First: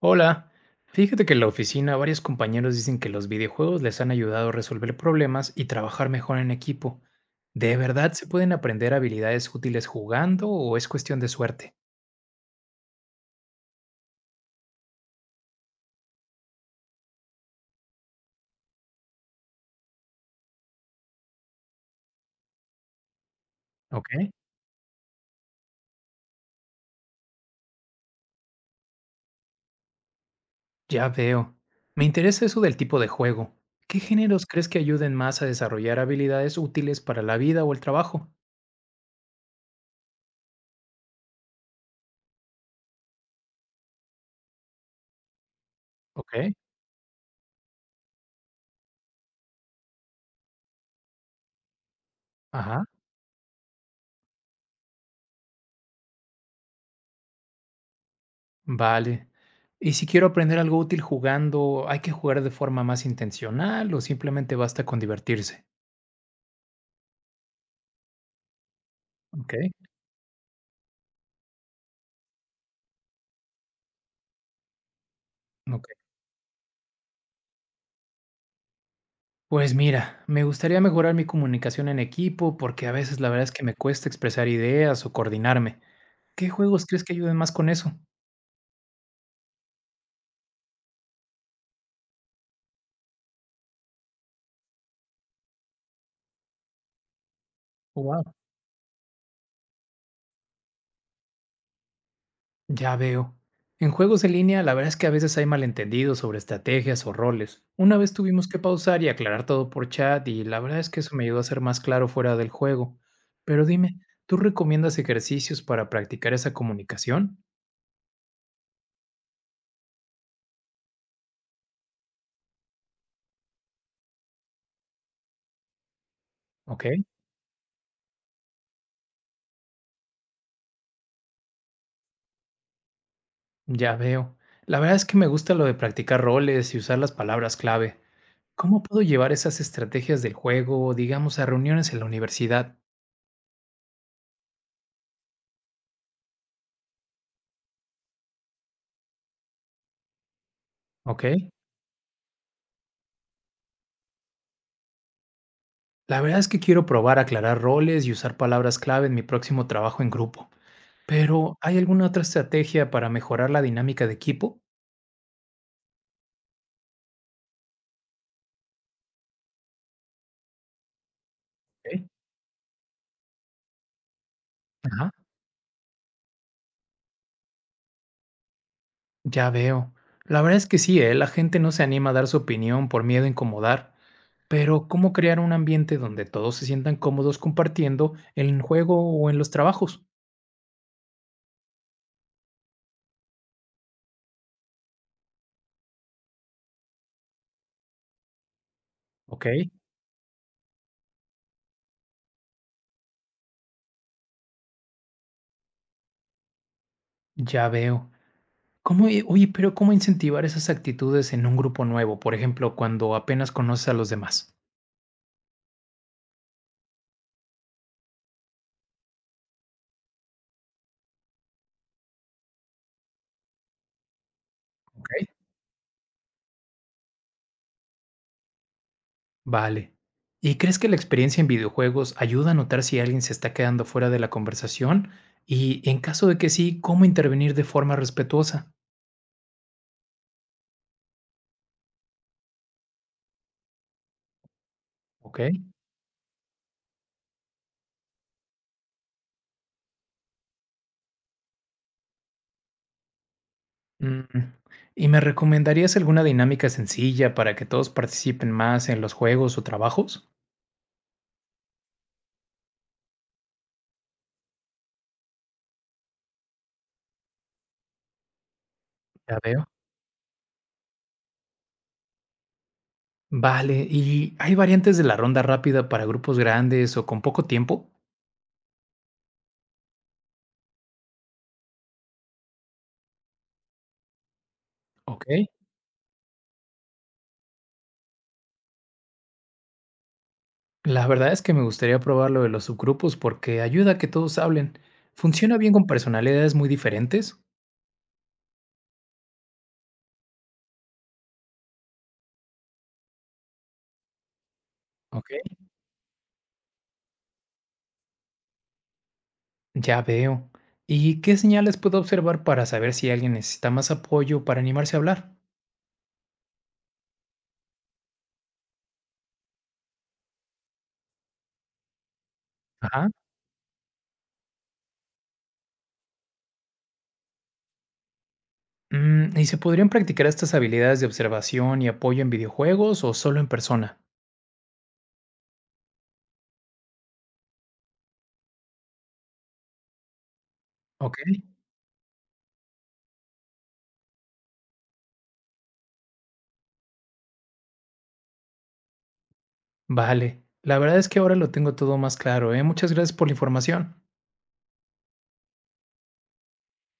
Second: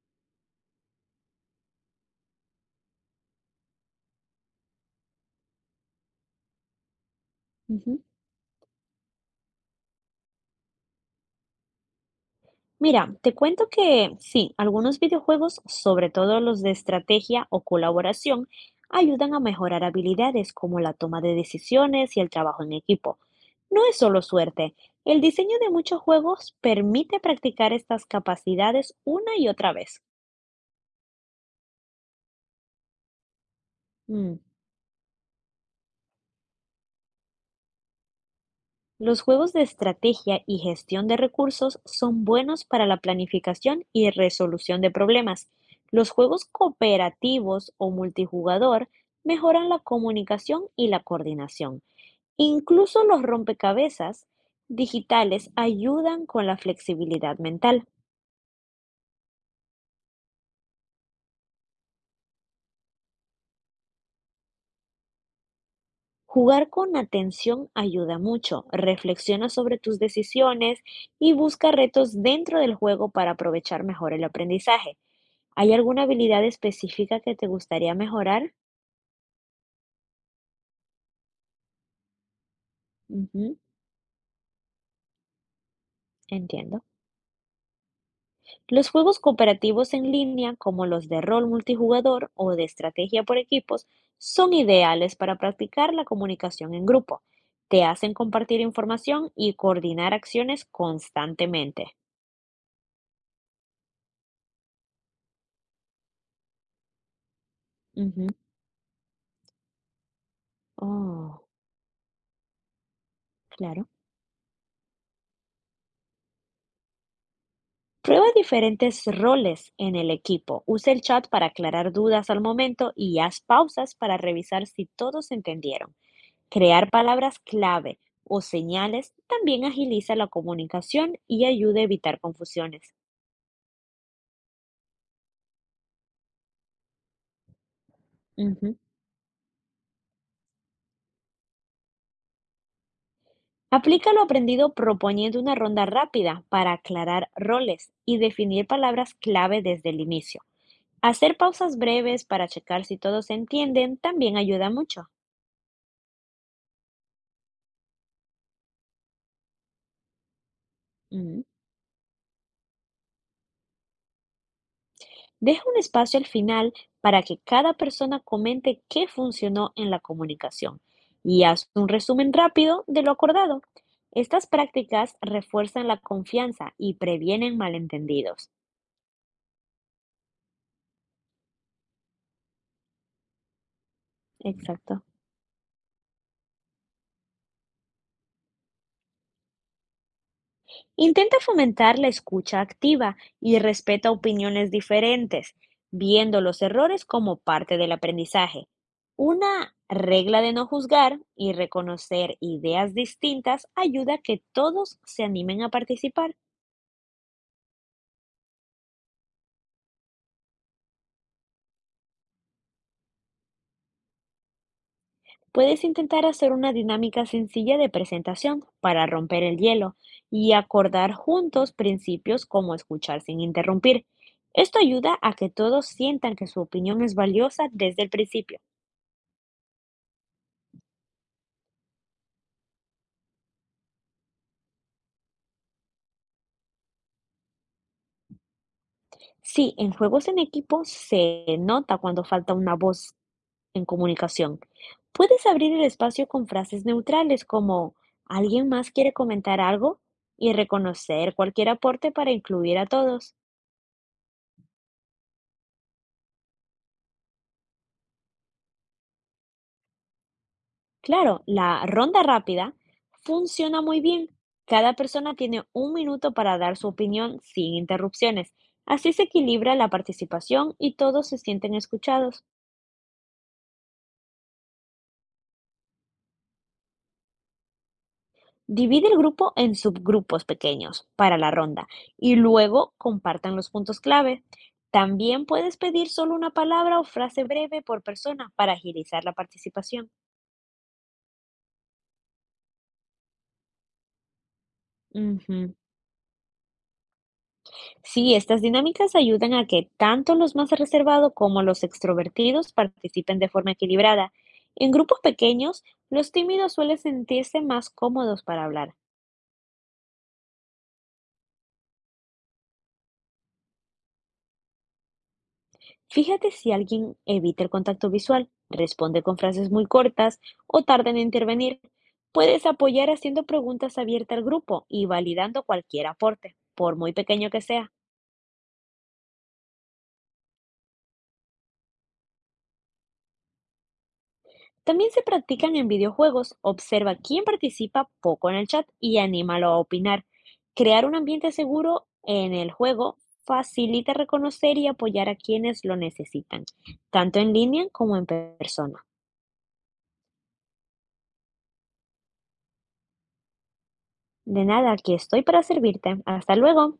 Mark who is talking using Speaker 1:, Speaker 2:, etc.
Speaker 1: Hola, fíjate que en la oficina varios compañeros dicen que los videojuegos les han ayudado a resolver problemas y trabajar mejor en equipo. ¿De
Speaker 2: Ujú.
Speaker 1: verdad se pueden aprender habilidades útiles jugando o es cuestión de suerte?
Speaker 2: Mira, te cuento que sí, algunos videojuegos, sobre todo los de estrategia o colaboración, ayudan a mejorar habilidades como la toma de decisiones y el trabajo en equipo. No es
Speaker 1: Ok,
Speaker 2: solo suerte, el diseño de muchos juegos permite practicar estas capacidades una y otra vez.
Speaker 1: ya veo. Me interesa eso del tipo de juego. ¿Qué
Speaker 2: Mm.
Speaker 1: géneros crees que ayuden más a desarrollar habilidades útiles para la vida o el trabajo?
Speaker 2: Los juegos de estrategia y gestión de recursos son buenos para la planificación y resolución de problemas. Los
Speaker 1: Ok,
Speaker 2: juegos cooperativos o multijugador mejoran la comunicación y la coordinación.
Speaker 1: ajá,
Speaker 2: Incluso los rompecabezas digitales ayudan con la flexibilidad mental.
Speaker 1: vale. ¿Y si quiero aprender algo útil jugando, hay que jugar de forma más intencional o simplemente basta con divertirse?
Speaker 2: Jugar con atención ayuda mucho. Reflexiona
Speaker 1: Ok.
Speaker 2: sobre tus decisiones y busca retos dentro del juego para aprovechar mejor el aprendizaje. ¿Hay
Speaker 1: Ok.
Speaker 2: alguna habilidad específica que te gustaría mejorar?
Speaker 1: Pues mira, me gustaría mejorar mi comunicación en equipo porque a veces la verdad es
Speaker 2: Ujú,
Speaker 1: que me cuesta expresar ideas o coordinarme. ¿Qué juegos
Speaker 2: entiendo.
Speaker 1: crees que ayuden más con eso?
Speaker 2: Los juegos cooperativos en línea, como los de rol multijugador o de estrategia por equipos, son ideales para practicar la comunicación en grupo. Te hacen
Speaker 1: Wow.
Speaker 2: compartir información y coordinar acciones constantemente.
Speaker 1: Ya veo. En juegos en línea la verdad es que a veces hay malentendidos sobre estrategias o roles. Una vez
Speaker 2: Ujú.
Speaker 1: tuvimos que pausar y aclarar todo por chat y la verdad es que eso me ayudó
Speaker 2: Oh,
Speaker 1: a ser más claro fuera del juego. Pero
Speaker 2: claro.
Speaker 1: dime, ¿tú recomiendas ejercicios para practicar esa comunicación?
Speaker 2: Prueba diferentes roles en el equipo. Usa el chat para aclarar dudas al momento y haz pausas para revisar si todos entendieron.
Speaker 1: Ok,
Speaker 2: Crear palabras clave o señales también agiliza la comunicación y ayuda a evitar confusiones.
Speaker 1: ya veo. La verdad es que me gusta lo de practicar roles y usar las palabras clave.
Speaker 2: Ujú.
Speaker 1: ¿Cómo puedo llevar esas estrategias del juego, digamos, a reuniones en la universidad?
Speaker 2: Aplica lo aprendido proponiendo una ronda rápida para aclarar roles y definir palabras clave desde el inicio.
Speaker 1: ¿Ok?
Speaker 2: Hacer pausas breves para checar si todos se entienden también ayuda mucho.
Speaker 1: La verdad es que quiero probar a aclarar roles y usar palabras clave en mi próximo trabajo en grupo.
Speaker 2: Ujú.
Speaker 1: Pero, ¿hay alguna otra estrategia para mejorar la dinámica de equipo?
Speaker 2: Deja un espacio al final para que cada persona comente qué funcionó en la comunicación y haz un
Speaker 1: Ok.
Speaker 2: resumen rápido de lo acordado. Estas
Speaker 1: Ajá,
Speaker 2: prácticas refuerzan la confianza y previenen malentendidos.
Speaker 1: ya veo. La verdad es que sí, ¿eh? La gente no se anima a dar su opinión por miedo a incomodar. Pero,
Speaker 2: Exacto.
Speaker 1: ¿cómo crear un ambiente donde todos se sientan cómodos compartiendo en el juego o en los trabajos?
Speaker 2: Intenta fomentar la escucha activa y respeta opiniones diferentes, viendo los errores como parte del aprendizaje.
Speaker 1: Ok,
Speaker 2: Una regla de no juzgar y reconocer ideas distintas ayuda a que todos se animen a participar.
Speaker 1: ya veo. ¿Cómo, oye, pero cómo incentivar esas actitudes en un grupo nuevo? Por ejemplo, cuando apenas conoces a los demás.
Speaker 2: Puedes intentar hacer una dinámica sencilla de presentación para romper el hielo y acordar juntos principios como escuchar sin interrumpir. Esto ayuda
Speaker 1: Okey.
Speaker 2: a que todos sientan que su opinión es valiosa desde el principio.
Speaker 1: Vale. ¿Y crees que la experiencia en videojuegos ayuda a notar si alguien se está quedando fuera de la conversación? Y en caso de que sí, ¿cómo intervenir de forma respetuosa?
Speaker 2: Sí, en juegos en equipo se nota cuando falta una voz en comunicación. Puedes
Speaker 1: Okey.
Speaker 2: abrir el espacio con frases neutrales como: ¿alguien más quiere comentar algo? Y reconocer cualquier aporte para incluir a todos.
Speaker 1: Mm, ¿y me recomendarías alguna dinámica sencilla para que todos participen más en los juegos o trabajos?
Speaker 2: Claro, la ronda rápida funciona muy bien. Cada persona tiene un minuto para dar su opinión sin interrupciones. Así se
Speaker 1: Ya veo.
Speaker 2: equilibra la participación y todos se sienten escuchados.
Speaker 1: Vale, ¿y hay variantes de la ronda rápida para grupos grandes o con poco tiempo?
Speaker 2: Divide el grupo en subgrupos pequeños para la ronda y luego compartan los puntos clave.
Speaker 1: Ok.
Speaker 2: También puedes pedir solo una palabra o frase breve por persona para agilizar la participación.
Speaker 1: La verdad es que me gustaría probar lo de los subgrupos porque ayuda a que todos hablen. ¿Funciona bien
Speaker 2: Ujú.
Speaker 1: con personalidades muy diferentes?
Speaker 2: Sí, estas dinámicas ayudan a que tanto los más reservados como los extrovertidos participen de forma equilibrada. En grupos
Speaker 1: Ok.
Speaker 2: pequeños, los tímidos suelen sentirse más cómodos para hablar.
Speaker 1: Ya veo. ¿Y qué señales puedo observar para saber si alguien necesita más apoyo para animarse a hablar?
Speaker 2: Fíjate si alguien evita el contacto visual, responde con frases muy cortas o tarda en intervenir. Puedes
Speaker 1: Ajá.
Speaker 2: apoyar haciendo preguntas abiertas al grupo y validando cualquier aporte, por muy pequeño que sea.
Speaker 1: Mm, ¿y se podrían practicar estas habilidades de observación y apoyo en videojuegos o solo en persona?
Speaker 2: También se practican en videojuegos. Observa quién participa poco en el chat y anímalo a opinar. Crear un
Speaker 1: Ok.
Speaker 2: ambiente seguro en el juego facilita reconocer y apoyar a quienes lo necesitan, tanto en línea como en persona.
Speaker 1: Vale. La verdad es que ahora lo tengo todo más claro, ¿eh? Muchas gracias por la información.
Speaker 2: De nada, aquí estoy para servirte. Hasta luego.